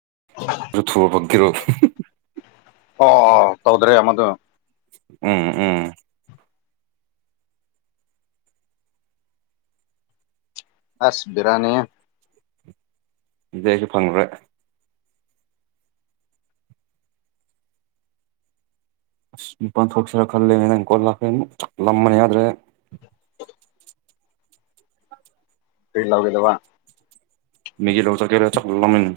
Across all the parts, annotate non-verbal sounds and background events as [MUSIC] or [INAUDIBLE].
ꯨ꯫ [UNINTELLIGIBLE] ꯑꯣ ꯇꯧꯗ꯭ꯔꯦ ꯑꯃꯗꯨ꯫ ꯎꯝ ꯎꯝ꯫ ꯑꯁ ꯕꯤꯔꯅꯤꯍꯦ꯫ ꯑꯗꯩ ꯑꯩꯁꯨ ꯐꯪꯗꯔꯦ꯫ ꯑꯁ ꯄꯥꯟ ꯊꯣꯛꯁꯤꯔꯥ ꯈꯜꯂꯦꯅꯦ ꯅꯪ ꯀꯣꯜ ꯂꯥꯛꯅꯤ ꯂꯝꯕꯅ ꯌꯥꯗ꯭ꯔꯦ꯫ [UNINTELLIGIBLE] ꯐ ꯂꯥꯎꯒꯦꯗꯕ ꯃꯤꯒꯤ ꯂꯧ ꯆ ꯀꯔ ꯆꯀꯂꯂꯃꯤ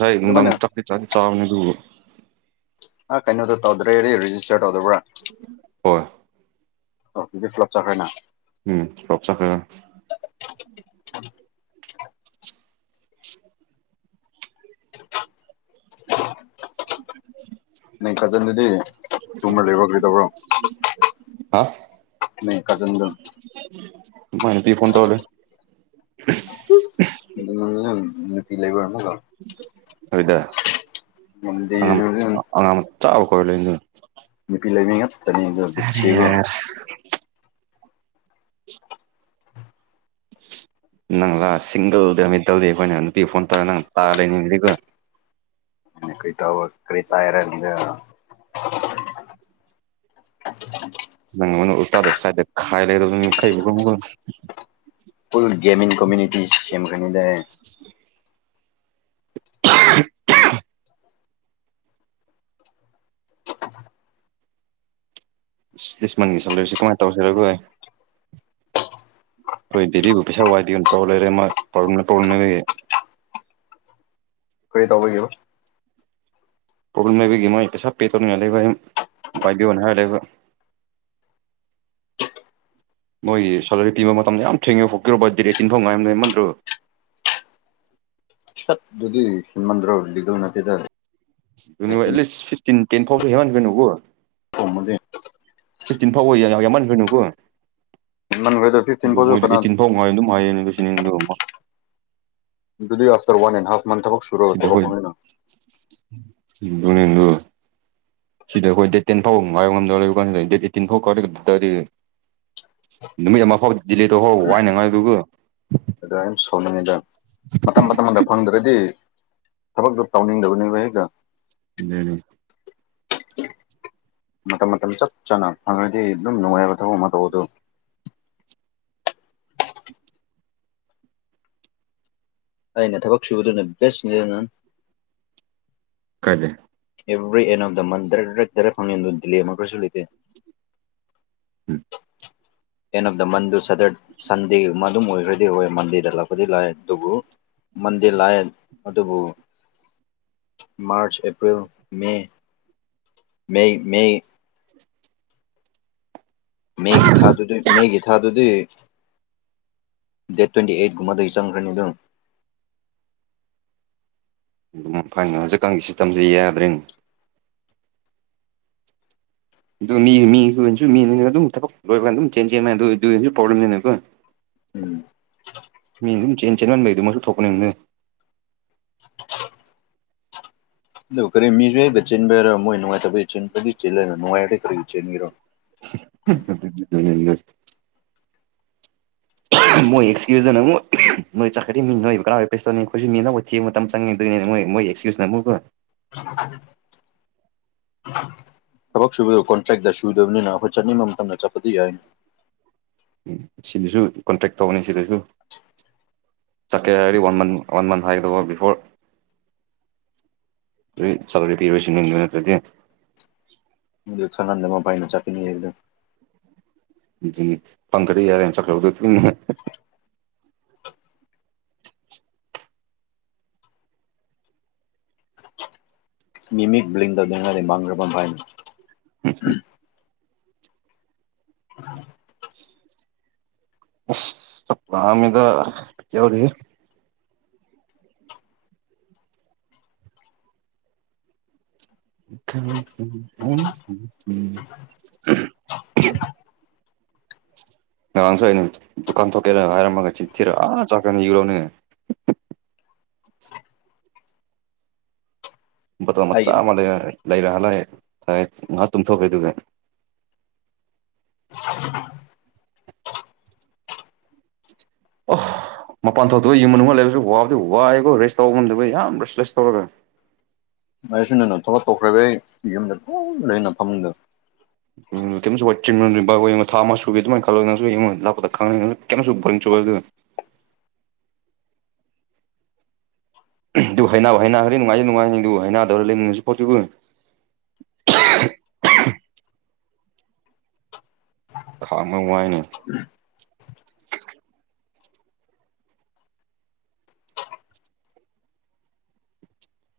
ꯁꯥꯏꯗꯥꯪ ꯑꯗꯨꯃꯥꯏꯅ ꯆꯥꯛꯂꯤ ꯆꯥꯛꯂꯤ ꯆꯂꯥꯎꯅꯤꯗꯨꯕ ꯑ ꯀꯩꯅꯣꯗꯣ ꯇꯧꯗ꯭ꯔꯦꯗꯤ ꯔꯦꯖꯤꯁꯇꯔ ꯇꯧꯗꯕ꯭ꯔꯥ ꯍꯣꯏ ꯑꯣ ꯏꯗꯤ ꯐ꯭ꯂꯞ ꯆꯈꯥꯏꯅ ꯎꯝ ꯀꯞ ꯆ ꯀꯒ [INAUDIBLE] ꯑ ꯅꯪ ꯀꯖꯟꯗꯗꯤ ꯇꯨꯃ ꯂꯩꯕ ꯀꯩꯗꯧꯕ꯭ꯔꯣ ꯑ ꯃ ꯀꯖꯟ ꯂꯣ ꯃꯅ ꯇꯤ ꯐꯟ ꯇꯧꯂꯦ ꯅꯨꯄꯤꯤ ꯂꯩꯕꯔꯅ ꯀꯣ ꯑꯗꯨꯗ ꯑꯉꯥꯡ ꯆꯥꯕ ꯈꯣꯏꯕ ꯂꯩꯣꯏꯅꯤ ꯂ ꯂꯤꯄꯤ ꯂꯩ ꯃꯤꯡꯉ ꯇꯅꯤꯒꯣ ꯕꯤꯆꯦꯒꯣ ꯌꯥꯔꯦ [INAUDIBLE] ꯅꯪ ꯂꯥꯛ ꯁꯤꯡꯒꯜꯗ ꯗꯜꯗꯤ ꯑꯩꯈꯣꯏꯅ ꯅꯨꯄꯤ ꯐꯣꯟ ꯇꯧꯔꯦ ꯅꯪ ꯇꯥꯔ ꯂꯩꯅꯤꯡ ꯑꯗꯨꯒꯒ ꯀꯔꯤ ꯇꯧꯕ ꯀꯔꯤ ꯇꯥꯏꯔꯅꯤꯗꯦ [INAUDIBLE] ꯅꯪꯉꯅ ꯎꯇꯥꯗ ꯁꯥꯏꯗ ꯈꯥꯏ ꯂꯩꯔ ꯀꯩꯕꯨꯝꯒ ꯐꯜ ꯦꯃꯤꯡ ꯀꯣꯃꯤꯌꯨꯇꯤ ꯁꯦꯝꯦꯝ ꯈꯅꯤꯗꯦ [INAUDIBLE] ꯂꯤꯁꯃꯟꯒꯤ ꯁꯂꯔꯤꯁꯤꯦ ꯀꯃꯥꯏꯅ ꯇꯧꯁꯤꯔꯒꯣꯏ ꯍꯣꯏ ꯗꯦꯗꯤꯒꯐꯤꯁꯥ ꯋꯥꯏꯗꯤ ꯑꯣꯏꯅ ꯇꯧꯔ ꯂꯩꯔꯦ ꯃꯥ ꯄ꯭ꯔꯣꯕ꯭ꯂꯦꯝ ꯄ꯭ꯔꯣꯕ꯭ꯂꯦꯝ ꯂꯩ ꯀꯔꯤ ꯇꯧꯕꯒꯣ ꯄ꯭ꯔꯣꯕ꯭ꯂꯦꯝ ꯂꯩꯕꯒꯤ ꯃ ꯁꯞ ꯄꯦ ꯇꯧꯅꯤꯡꯉ ꯂꯩꯕꯕꯥꯏꯕꯤꯌꯣꯅ ꯍꯥꯏꯔ ꯂꯩꯕ [INAUDIBLE] ꯃꯣꯏꯒꯤ ꯁꯦꯂꯔꯤ ꯄꯤꯕ ꯃꯇꯝꯗ ꯌꯥꯝ ꯊꯦꯡꯉꯦꯕ ꯐꯣꯛꯔꯣꯕ ꯗꯤ ꯑꯩ ꯇꯤꯟꯐꯝ ꯉꯥꯏꯝ ꯅꯃꯟꯗ꯭ꯔꯣ ꯑꯗꯨ ꯍꯃꯥꯟꯗ꯭ꯔ ꯗꯤꯒꯜ ꯅꯅꯥꯇꯗ ꯑꯦꯠꯂꯤꯁ ꯐꯤꯐꯇꯤꯟ ꯇꯦꯟ ꯐꯥꯎꯁꯨ ꯍꯦꯃꯟ ꯅꯣ ꯐꯥꯎꯃꯗꯤ ꯁꯤꯛꯁꯇꯤꯟ ꯐꯥꯎ ꯑꯣꯏꯌꯦ ꯌꯥ ꯌꯥꯝꯃ ꯀꯅꯨꯀꯨ ꯍꯦꯟꯃꯟꯈ꯭ꯔꯦꯗ ꯐꯤꯐꯇꯤꯟ ꯑꯗꯨ ꯐꯥꯎꯁꯨ ꯃꯣꯏꯗ ꯀꯅꯥ ꯑꯩꯠꯇꯤꯟ ꯐꯥꯎ ꯉꯥꯏ ꯑꯗꯨꯝ ꯍꯥꯏꯌꯦꯅꯦ ꯑꯗꯨ ꯁꯤꯅꯦꯗ ꯑꯃ ꯑꯃ ꯌꯗꯨꯗꯤ ꯑꯁꯇꯔ ꯋꯥꯟꯦꯟ ꯍꯥꯁꯃꯥꯟ ꯊꯕꯛ ꯁꯨꯔ ꯑꯣꯏ ꯇꯂꯛ ꯀꯃꯤꯅ ꯍꯅꯦꯟ ꯂꯣ ꯁꯤꯗ ꯑꯩꯈꯣꯏ ꯗꯦꯠ ꯇꯦꯟ ꯐꯥꯎ ꯉꯥꯏꯌ ꯉꯝꯗ ꯂꯩꯕ ꯀꯥꯟꯁꯤꯗ ꯗꯦꯠ ꯑꯩꯠꯇꯤꯟ ꯐꯥꯎ ꯀꯔꯗꯗꯤ ꯅꯨꯃꯤꯠ ꯑꯃ ꯐꯥꯎꯗꯤ ꯗꯤꯂꯦꯗꯣ ꯍꯥꯎ ꯋꯥꯏꯅꯉꯥꯏꯗꯨꯒ ꯑ ꯑ ꯁꯣꯅꯤꯡꯉꯤꯗ ꯃꯇꯝ ꯃꯇꯝ ꯑꯃꯗ ꯐꯪꯗ꯭ꯔꯗꯤ ꯊꯕꯛꯇꯣ ꯇꯧꯅꯤꯡꯗꯕꯅꯤ ꯋꯥꯍꯦꯛꯒ ꯑꯗꯨꯅꯤ [INAUDIBLE] ꯃꯇꯝ ꯃꯇꯝ ꯆꯞ ꯆꯥꯅ ꯐꯪꯉ꯭ꯔꯗꯤ ꯑꯗꯨꯝ ꯅꯨꯡꯉꯥꯏꯕ ꯊꯕꯛ ꯃꯇꯧ ꯑꯗꯨ ꯑꯩꯅ ꯊꯕꯛ ꯁꯨꯕꯗꯨꯅ ꯕꯦꯁ ꯅꯤꯅꯟ ꯀꯗꯦ every end of the month ꯗꯔꯛ drug drug ꯐꯪꯅꯤꯟ ꯑꯗꯨ ꯗꯤꯜꯂꯤ ꯑꯃ ꯀꯩꯁꯨ ꯂꯩꯇꯦ ꯎꯝ ꯑꯦꯟ ꯑꯣꯐ ꯗ ꯃꯟꯗꯨ ꯁꯗꯠ ꯁꯟꯗꯤ ꯃꯗꯨꯝ ꯑꯣꯏꯈ꯭ꯔꯗꯤ ꯑꯣꯏ ꯃꯟꯗꯤꯗ ꯂꯥꯛꯄꯗꯤ ꯂꯥꯛꯑꯦ ꯑꯗꯨꯕꯨ ꯃꯗꯤꯔ ꯂꯑ ꯑꯗꯨꯕꯨ ꯃꯥꯔꯆ ꯑꯦꯄ꯭ꯔꯤꯜ ꯃ ꯃꯦ ꯃꯦ ꯃꯦꯒꯤ ꯊꯥꯗꯨꯗꯤ ꯃꯦꯒꯤ ꯊꯥꯗꯨꯗꯤ ꯗꯦꯠ ꯇ꯭ꯋꯦꯟꯇꯤ ꯑꯩꯠ ꯒ ꯃꯗꯨꯒꯤ ꯆꯒ꯭ꯔꯅꯤꯗꯨ [UNINTELLIGIBLE] ꯑꯗꯨꯝ ꯐꯥꯏꯅ ꯍꯧꯖꯤꯛꯀꯥꯟꯒꯤ ꯁꯤꯇꯝꯁꯦ ꯌꯥꯗ꯭ꯔꯦꯅꯦ ꯑꯗꯨ ꯃꯤ ꯃꯤ ꯃꯤ ꯑꯗꯨ ꯊꯛ ꯑꯗꯨ ꯆꯦꯟꯖꯣꯕꯂꯦꯝ ꯂꯩ ꯀꯣ ꯎꯝ ꯝ ꯆꯦꯟ ꯆꯦꯟꯕꯗ ꯃꯁꯨ ꯊꯣꯛꯄ ꯅꯅ ꯑꯗꯨ ꯈꯔꯤ ꯃꯤꯔꯦꯒ ꯆꯤꯟꯕꯔꯣ ꯃꯣꯏ ꯅꯅꯨꯡꯉꯥꯏ ꯇ ꯄ ꯆ ꯄ ꯆ ꯅꯅꯨꯡꯉꯥꯏꯦ ꯈꯔꯤ ꯆ ꯃꯤꯔꯣ [INAUDIBLE] [INAUDIBLE] ꯃꯣꯏ ꯑꯦꯛꯁꯀ꯭ꯌꯨꯖꯇꯅꯨꯛ ꯅꯣꯏ ꯆꯠꯈꯠꯔꯤ ꯃꯤ ꯅꯣꯏꯕꯨ ꯀꯔꯥ ꯑꯣꯏꯕ ꯄꯦꯁꯇꯣꯅꯤ ꯑꯩꯈꯣꯏꯁꯨ ꯃꯤꯅꯕꯨꯣꯏ ꯊꯤꯕ ꯃꯇꯝ ꯆꯪꯉꯦꯗꯣꯏꯅꯤꯅꯦ ꯃꯣꯏ ꯑꯦꯛꯁꯀꯌꯨꯁ ꯅ ꯑꯃꯨ ꯀꯣ [INAUDIBLE] ꯊꯕꯛ ꯁꯨꯕꯗ ꯀꯣꯟꯇ꯭ꯔꯦꯛꯇ ꯁꯨꯗꯕꯅꯤꯅ ꯑꯩꯈꯣꯏ ꯆꯠꯅꯤꯡꯕ ꯃꯇꯝꯝꯗ ꯆꯠꯄꯗꯤ ꯌꯥꯏꯅꯤ ꯁꯤꯗꯁꯨ ꯀꯣꯟꯇꯦꯛ ꯇꯧꯅꯤ ꯁꯤꯗꯁꯨ ꯆꯀ ꯍꯥꯏꯗꯤ ꯋꯥꯟ ꯃꯟ ꯋꯥꯟ ꯃꯟ ꯍꯥꯏꯗꯣ ꯕꯤꯐꯣꯔꯣꯔ ꯆꯂꯦꯇꯁ ꯌꯦꯗ ꯅꯠꯇ꯭ꯔꯗꯤꯦ ꯑꯗꯨ ꯈꯅꯥꯟꯗ ꯑꯃ ꯄꯥꯏꯅ ꯆꯥꯄꯤꯅꯤ ꯍꯦꯗ ꯎꯝ ꯄꯪꯈꯖ ꯌꯥ ꯌꯥꯝ ꯈꯗ ꯃꯤꯃꯤꯛ ꯭ꯂꯤꯟꯗꯗꯦꯡꯔꯤ ꯃꯥꯡ꯭ꯔꯕꯥꯟ ꯍꯥꯏꯥꯏꯅꯤ ꯎꯝ ꯔꯝꯗ ꯌꯥꯎꯔꯤ ꯈ [INAUDIBLE] ꯉꯔꯥꯡꯁꯨꯏ ꯗꯨꯀꯥꯟ ꯊꯣꯛꯀꯦꯔ ꯍꯥꯏꯔꯝꯃꯒ ꯆꯠ ꯊꯤꯔ ꯑꯥ ꯆꯈꯅꯤ ꯌꯂꯣ ꯅ [UNINTELLIGIBLE] ꯃꯆꯥ ꯑꯩꯒꯤ ꯃ ꯂꯩ ꯂꯩꯔꯛꯍ ꯂꯑꯦꯥꯏꯦ ꯉꯥꯏꯍꯥꯛ ꯇꯨꯝꯊꯣꯛꯀꯦꯗꯨꯒ [UNINTELLIGIBLE] ꯑꯣ ꯃꯄꯥꯟ ꯊꯣꯛꯇ ꯌꯃ ꯃꯅꯨꯡ ꯂꯩꯔꯁꯨ ꯋꯥꯕꯗꯤ ꯋꯥꯏꯦꯀꯣ ꯔꯦꯁ ꯇꯧꯕ ꯉꯝꯗꯕ ꯌꯥꯝ ꯔꯦꯁ ꯔꯦꯁ ꯇꯧꯔꯒ ꯃ ꯁꯤꯗ ꯅ ꯊꯕ ꯇꯧꯈ꯭ꯔꯥꯏꯩ ꯏꯗ ꯄ ꯂꯩ ꯍ ꯅꯅꯥ ꯐꯝꯗ ꯁꯨꯤꯟ ꯊꯥ ꯁꯜꯂꯉꯥꯛꯁꯨ [INAUDIBLE] ꯑꯗꯨꯗꯨ ꯍꯥꯏ ꯍ ꯍꯥꯏꯅ ꯍꯔꯦ ꯅꯨꯡꯉꯥꯏꯖꯦ ꯅꯨꯡꯉꯥꯏꯗꯨ ꯍꯥꯏꯅꯗꯧꯔ ꯂꯩꯁꯨ ꯄꯣꯠꯆꯕ [INAUDIBLE] ꯊꯅꯉꯥꯏꯅꯦ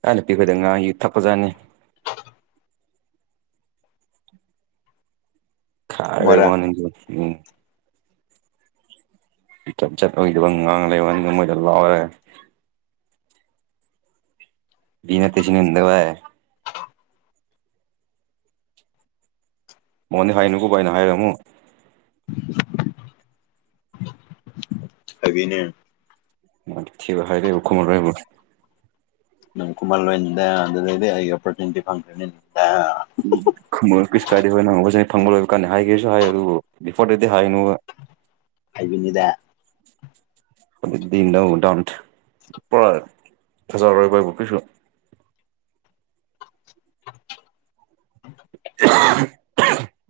ꯑꯅꯄꯤꯗ ꯉ ꯌꯊꯄ ꯆꯅꯦꯦ ꯈꯥꯏꯔꯦ ꯃꯣꯏꯔꯥ ꯋꯥꯅꯤ ꯎꯝ ꯆꯠ ꯆꯠ ꯑꯣꯏꯗꯕ ꯉꯥꯡ ꯂꯩꯕ ꯃꯣꯏꯗ ꯂꯥꯎꯔꯦ ꯅ ꯇꯦꯁꯤꯅ ꯏꯗꯋꯥꯏ ꯃꯣꯟꯅꯤ ꯍꯥꯏꯅꯨꯀꯣ ꯥꯏꯅ ꯍꯥꯏꯔꯃꯨ ꯑꯕꯤꯅꯦ ꯕ ꯍꯥꯏ ꯀꯨ ꯅꯪ ꯀꯨꯝꯃꯜ ꯂꯣꯏꯗ ꯑꯗꯨꯗꯗꯤ ꯑꯩ ꯑꯣꯄꯣꯔꯆꯨꯅꯤꯇꯤ ꯐꯪꯗ꯭ꯔꯦꯅꯤ ꯎꯁ ꯀꯥꯗꯦꯕꯅ ꯍꯧꯁ ꯐꯪꯕ ꯂꯣꯏꯕ ꯀꯥꯟꯅꯤ ꯍꯥꯏꯒꯦꯁꯨ ꯍꯥꯏ ꯑꯗꯨꯕꯨ ꯕꯤꯐꯣꯔ ꯗꯦꯗꯤ ꯍꯥꯏꯅꯨꯕ ꯑꯕꯤꯅꯤꯗ ꯍꯗꯤ ꯂꯗꯎꯥꯎꯟꯇ ꯄ ꯐꯦꯖꯥ ꯑꯣꯏꯒ ꯄꯕ ꯀꯁꯨ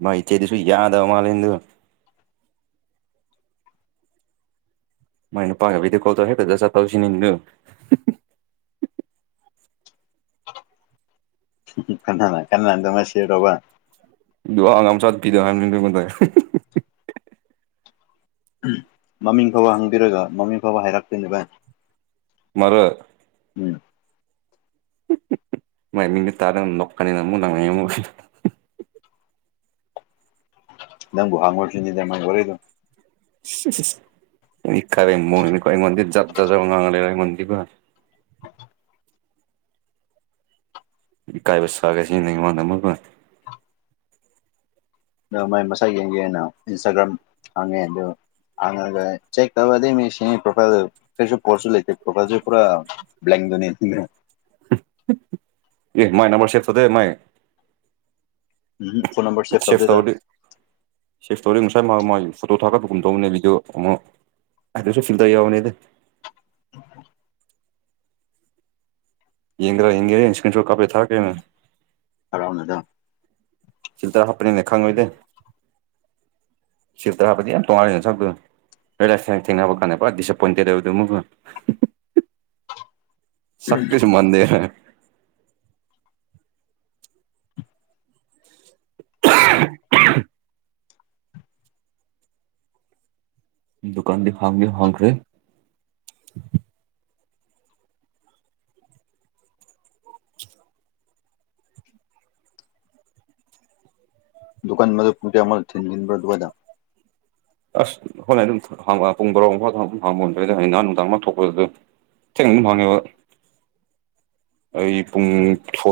ꯃꯩꯆꯦꯗꯨꯁꯨ ꯌꯥꯗꯕ ꯃꯥꯂꯦꯝꯂꯗꯨ ꯃꯥꯏꯅ ꯄꯥꯡꯦꯤꯗꯤ ꯀꯣꯗ ꯍꯦ ꯄ ꯆ ꯆꯄꯥꯎꯁꯤ ꯅ ꯀꯅꯥꯅ ꯀꯅꯥ ꯃꯥꯁꯤꯦ ꯔꯣꯕ ꯂꯉꯝ ꯆꯠ ꯄꯤꯗꯉꯣꯟ ꯇ ꯃꯃꯤꯡ ꯐꯕ ꯍꯪꯕꯤꯔꯒ ꯃꯃꯤꯡ ꯐꯕ ꯍꯥꯏꯔꯛꯇꯣꯏꯅꯦ ꯚꯥꯏ ꯃꯔ ꯎꯣꯏ ꯃ ꯃꯤ ꯇꯥꯔ ꯂꯅꯤꯅꯣ ꯅꯃ ꯅꯪꯕꯨꯨ ꯍꯥꯡꯉꯣꯁꯨꯅꯤꯗ ꯃꯕꯔꯣꯏꯗꯨ [INAUDIBLE] ꯈꯔꯦ ꯀ ꯃꯖꯖꯖ ꯉꯥꯡꯦ ꯀ ꯃ ꯀꯥꯏꯕꯁꯒꯁꯤ ꯃꯗ ꯑ ꯃꯥꯏ ꯃꯁꯥ ꯌꯦꯡꯒꯦꯅ ꯏꯟꯁꯇꯥꯒ꯭ꯔꯥꯝ ꯍꯥꯡꯉꯦ ꯑ ꯆꯦꯛ ꯇꯗ ꯃꯤ ꯄꯣꯐꯥꯏꯜꯁꯨ ꯄꯣꯁ ꯂꯩ ꯄꯣꯐꯜ ꯄ ꯄꯨ꯭ꯂ ꯅ ꯏ ꯃꯥꯏ ꯅꯝꯕꯝꯕꯔ ꯁꯦꯠ ꯊꯗ my um phone number save ꯁꯤꯐ ꯇꯧꯗꯦꯗ ꯇꯧꯗꯦ ꯁꯤꯐ ꯇꯧꯗꯦ ꯉ꯭ꯔ ꯃ ꯐꯣꯇꯣ ꯊꯥꯛꯀꯄꯒꯨꯝ ꯇꯧꯅꯦ ꯕꯤꯗꯤꯑꯣ ꯑꯃ ꯍꯥꯏꯗꯁꯨ ꯐꯤꯜꯗ ꯌꯥꯎꯕꯅꯦꯗꯤ ꯎꯝ ꯌꯦꯡ꯭ꯔ ꯍꯦ ꯏ ꯁꯀꯟꯁꯨꯣ ꯀꯥꯄꯤꯦ ꯊꯔꯛꯦ ꯑꯔꯥꯎꯅꯗ ꯁꯤꯗꯔ ꯍꯥꯞꯅꯤ ꯂꯈꯥꯡꯒ ꯏꯗ ꯁꯤꯗ ꯍꯥꯄꯗꯤ ꯌꯥꯝ ꯇꯣꯉꯔ ꯁꯗ ꯊꯦꯡꯅꯕ ꯀꯥꯟꯅꯦ ꯄꯁ ꯄꯟꯇꯗꯗ ꯃꯨꯒ ꯁꯕ ꯀꯁꯨ ꯃꯗꯦ [INAUDIBLE] ꯗꯨꯀꯥꯟꯗꯤ ꯐꯪꯉꯅꯤ ꯐꯪꯈ꯭ꯔꯦ ꯗꯨꯀꯥꯟ ꯃ ꯄꯨꯨꯔꯇꯦ ꯑꯝꯜ ꯊꯤꯟꯃꯤꯤꯟꯕꯔ ꯋꯥꯖ ꯑꯁ ꯍꯣꯏ ꯑꯗꯨꯝ ꯄꯨꯡ ꯕꯥꯔꯥꯎ ꯃꯐꯥꯎꯗ ꯑꯗꯨꯝ ꯍꯥꯡꯕꯣꯗ꯭ꯔ ꯅꯍ ꯅꯨꯡꯗꯥꯡ ꯂ ꯊꯣꯛꯄꯗꯨꯗꯤ ꯆꯪ ꯃꯥꯅꯦꯕ [INAUDIBLE] ꯑꯩ ꯄꯨꯡ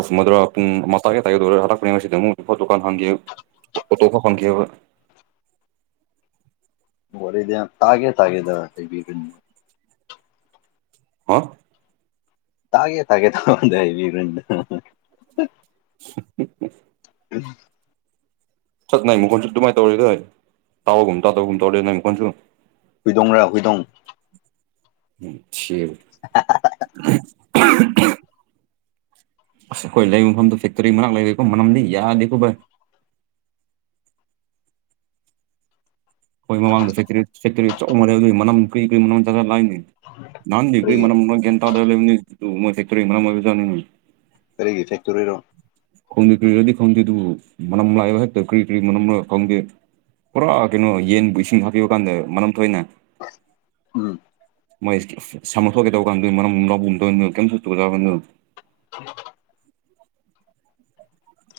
ꯁꯨꯝꯃꯗ꯭ꯔꯥ ꯄꯨꯡ ꯑꯃꯥꯏ ꯇꯥꯏꯒꯗꯧꯔ ꯍꯜꯂꯛꯄꯅꯦ ꯉꯁꯤꯗ ꯑꯃꯨꯛ ꯗꯨꯀꯥꯟ ꯍꯥꯡꯈꯤꯦ ꯑꯣ ꯇ ꯀ ꯐ ꯀꯕ [INAUDIBLE] ꯔꯗ ꯇꯥꯒꯦ ꯇꯥꯒꯦꯗ ꯍꯕꯤ ꯍꯥ ꯇꯥꯒꯦ ꯇꯥꯒꯦ ꯇꯥꯉꯗꯦꯕꯤꯔꯅ ꯎ ꯎꯝ ꯁꯠ ꯅꯥꯏꯃꯨꯈꯣꯟꯁꯨ ꯑꯗꯨꯃꯥꯏꯅ ꯇꯧꯔꯦꯗꯣꯏ ꯇꯥꯎꯕꯒꯨꯝ ꯇꯥꯗꯕꯒꯨꯝ ꯇꯧꯔ ꯅꯅꯥꯏꯃꯨꯈꯣꯟꯁꯨ ꯍꯨꯏꯗꯣꯡꯔ ꯍꯨꯏꯗꯣꯡ ꯁꯤ ꯑꯁ ꯑꯩꯈꯣꯏ ꯂꯩꯕ ꯃꯐꯝꯗꯨ ꯐꯦꯛꯇꯔꯤ ꯃꯅꯥꯛ ꯂꯩꯒꯦꯀꯣ ꯃꯅꯝꯗꯤ ꯌꯥꯗꯦꯀꯣ ꯚꯥꯏ ꯑꯩꯣꯏꯃꯥꯡꯗ ꯆꯇꯔꯦꯠ ꯆꯩꯇ꯭ꯔꯦꯠ ꯆ ꯃ ꯂꯩ ꯂꯧ ꯑꯗꯨꯣꯏ ꯃꯅ ꯀꯔꯤ ꯀꯔꯤ ꯃ ꯆꯣꯏꯅꯤ ꯔꯤ ꯀꯔꯤꯒꯤ ꯐ ꯁꯔꯒꯤ ꯐꯦꯛꯇꯣꯔꯤꯔꯣ ꯈꯪꯗꯦ ꯀꯔꯤꯔꯗꯤ ꯈꯪꯗꯦ ꯑꯗꯨꯕꯨ ꯃꯅꯝ ꯂꯥꯛꯏꯕ ꯍꯦꯛꯇ ꯀꯔꯤ ꯀꯔꯤ ꯃꯅꯝ ꯈꯪꯗꯦ ꯄꯨꯔꯥ ꯀꯩꯅꯣ ꯌꯦꯟꯕꯨ ꯏꯁꯤꯡ ꯍꯥꯞꯄꯤꯕ ꯀꯥꯟꯗ ꯃꯔꯝ ꯊꯣꯏꯅ ꯎꯝ ꯃꯣꯏ ꯁꯃꯀꯦ ꯇꯧ ꯀꯥꯟꯗꯣꯏ ꯃꯅꯝ ꯂꯥꯎ ꯎꯨꯝꯗꯣꯏꯅꯣ ꯀꯩꯝ ꯆꯣꯛꯕꯅꯣ [INAUDIBLE]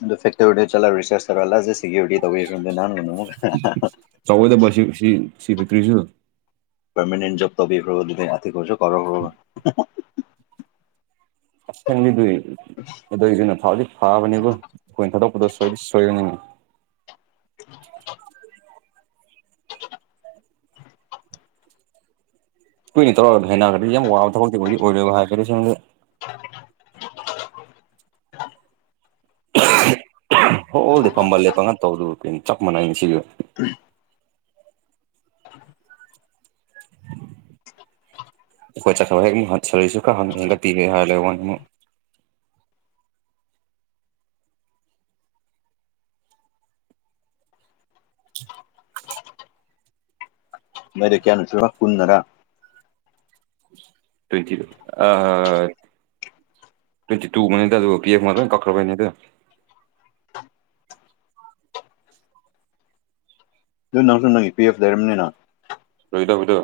ꯑꯗꯨ ꯐꯛꯇꯔꯤ ꯑꯣꯏ ꯆꯂ ꯔꯔꯤꯁꯔꯆꯔꯂ ꯁꯤꯀ꯭ꯌꯇ ꯇꯧꯔꯗ ꯅꯅꯟꯅꯨ ꯆꯥꯎꯋꯦꯗꯕ ꯁꯤ ꯁꯤ ꯁꯤ ꯐꯦꯛꯇ꯭ꯔꯤꯁꯨ ꯄꯔꯃꯅꯦꯦꯟ ꯣꯕ ꯇꯈ꯭ꯔꯣ ꯑꯗꯨꯤ ꯀꯧꯁꯨꯣ ꯀꯔꯣ ꯍ꯭ꯔꯣ ꯐꯁ ꯆꯟꯗꯣꯏꯦ ꯑꯗꯨꯏꯗꯨꯅ ꯊꯥꯎꯗꯤ ꯐꯥꯕꯅꯤꯕꯨ ꯑꯩꯈꯣꯏꯅ ꯊꯥꯗꯣꯛꯄꯗꯣ ꯁꯣꯏꯗꯤ ꯁꯣꯏꯔꯅꯤꯉ [INAUDIBLE] ꯀꯨꯏꯅꯤ ꯇꯧꯔ ꯍꯥꯏꯈ꯭ꯔꯗꯤ ꯌꯥꯝ ꯋꯥꯕ ꯊꯛꯇꯗꯤ ꯑꯣꯏꯔ ꯍꯥꯏꯈꯔꯦ ꯁꯗ [INAUDIBLE] ꯍ ꯑꯣꯗꯤ ꯐꯝꯃꯜꯂꯦ ꯄꯪꯉ ꯇꯧꯗꯨ ꯀꯩꯅꯣ ꯆꯞ ꯃꯥꯟꯅꯩ ꯁꯤꯁꯨ [INAUDIBLE] ꯑꯩꯈꯣꯏ ꯆꯠꯊꯕ ꯍꯦꯛꯨ ꯍ ꯁꯂꯨꯁꯨ ꯈ ꯍꯟꯅꯤꯡꯒ ꯄꯤꯒꯦ ꯍꯥꯏꯔ ꯂꯩ ꯋꯥꯅꯤ ꯑꯃꯨꯛ [INAUDIBLE] ꯃꯗꯤ ꯀꯌꯥꯅꯁꯨ ꯀꯨꯟꯟꯅꯔ ꯇ꯭ꯋꯦꯟꯇꯤ ꯇ ꯑ ꯇꯨ ꯃꯅꯤ ꯑꯗꯨ ꯄꯤ ꯑꯦꯐ ꯃꯔ ꯀꯛꯀꯔ ꯄꯅꯦꯗ ꯑꯗꯨ ꯅꯪꯁꯨ ꯅꯪꯏ ꯄꯤ ꯑꯦꯐ ꯂꯩꯔꯝꯅꯤꯅ ꯑꯣꯏꯗꯗ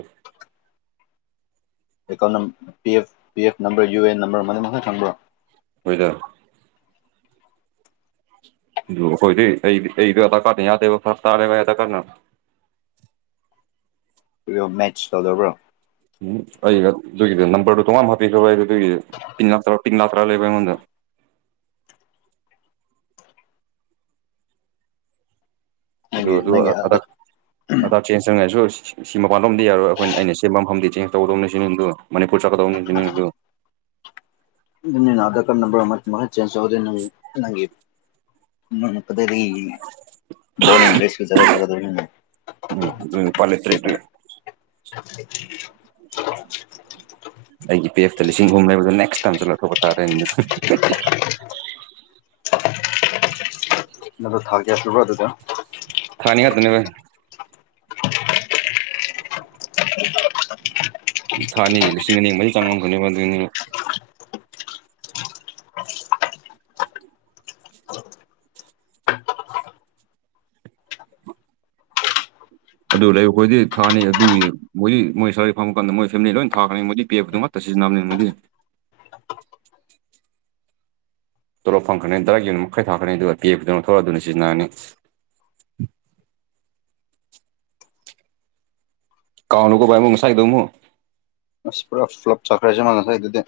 account P F P F number U A N number ꯃꯅꯤꯡ ꯃꯈꯛ ꯈꯪꯕ꯭ꯔꯣ ꯍꯣꯏꯗ ꯣꯏ ꯑꯩ ꯑꯩꯗ ꯀꯔꯅꯤ ꯌꯥꯗ ꯐꯇꯦ ꯀꯔꯅ ꯃꯦꯆ ꯊꯣꯛꯗꯕ꯭ꯔꯣ ꯎꯝ ꯑꯩꯒ ꯑꯗꯨꯒꯤꯗ ꯅꯝꯕꯔꯗꯨꯣ ꯇꯣꯉ ꯍꯥꯞꯄꯤꯈ꯭ꯔ ꯑꯩ ꯑꯗꯨꯒꯤ ꯄ ꯄꯤꯡ ꯂꯥꯛꯇꯔꯥ ꯂꯩꯕ ꯑꯩꯉꯣꯟꯗ [INAUDIBLE] ꯑꯗꯨ ꯅꯪꯒꯤ ꯑꯗꯨ ꯅꯪꯒꯤ ꯑꯗ ꯑꯗ ꯆꯦꯟꯖ ꯆꯪꯉꯥꯏꯁꯨ ꯑꯣꯏꯁꯤ ꯁꯤ ꯃꯄꯥꯟꯂꯣꯝꯗꯤ ꯌꯥꯔꯣꯏ ꯑꯩꯈꯣꯏ ꯑ ꯁꯦꯝꯕ ꯃꯝꯗꯤ ꯆꯦꯟꯖ ꯇꯧꯒꯗꯧꯅꯦ ꯁꯤꯅꯤꯗꯨꯣ ꯃꯅꯤ ꯄꯨꯨꯔꯆ ꯀꯗꯧꯅꯤꯁꯤꯅꯤꯣ ꯅꯅ ꯑꯙꯔ ꯀꯔꯠ ꯅꯝꯕꯔ ꯃ ꯃ ꯆꯦꯟꯖ ꯆꯥꯎꯗꯦ ꯅꯪ ꯅꯪ ꯎ ꯣ ꯭ꯔ [UNINTELLIGIBLE] ꯑꯩꯒꯤ ꯄꯤ ꯑꯦꯐꯇ ꯂꯤꯁꯤꯡ ꯑꯍꯨꯝ ꯂꯩꯕꯗ ꯅꯦꯛꯁ ꯇꯥꯏꯝꯁꯨ ꯂꯧꯊꯣꯛꯄ ꯇꯥꯔꯦꯅ [INAUDIBLE] ꯅꯗꯨ ꯊꯥꯒꯦꯁꯨꯕ ꯑꯗꯨꯗ ꯊꯅꯤ ꯍꯥ ꯑꯗꯨꯅꯦꯕ ꯊꯥꯅꯤ ꯂꯤꯁꯤꯡ ꯑꯅꯤ ꯃꯔꯤ ꯆꯪꯉꯝꯒꯅꯦꯕ ꯑꯗꯨꯅꯤ ꯑꯗꯨ ꯂꯩ ꯑꯩꯈꯣꯏꯗꯤ ꯊꯥꯅꯤ ꯑꯗꯨꯒꯤ ꯃꯣꯏꯗꯤ ꯃꯣꯏ ꯁꯔ ꯐꯪꯕ ꯃꯇꯝꯗ ꯃꯣꯏ ꯐꯦꯃꯤꯂꯤ ꯂꯣꯏꯅ ꯊꯥꯒ꯭ꯔꯅꯤ ꯃꯣꯏꯗꯤ ꯄꯦꯕꯗꯨ ꯉ ꯆꯦ ꯝꯕꯗꯤꯦ [INAUDIBLE] ꯇꯣꯂꯣꯞ ꯐꯪꯈ꯭ꯔꯅꯤ ꯇꯗꯥꯔꯥꯒꯤꯅ ꯃꯈꯩ ꯊꯥꯈ꯭ꯔꯅꯤ ꯑꯗꯨꯒ ꯄꯦꯛꯄꯗꯧꯅ ꯊꯣꯛꯂꯛꯑ ꯑꯗꯨꯅ ꯁꯤꯖꯤꯟꯅꯔꯅꯤ [INAUDIBLE] ꯀꯥꯎꯅꯒꯣ ꯏ ꯃꯁꯥꯏꯗ ꯃꯁꯄꯔ ꯐ꯭ꯂꯞ ꯆꯈ꯭ꯔꯦꯁꯦ ꯃꯥꯥꯟꯁ ꯍꯥꯏꯗꯗ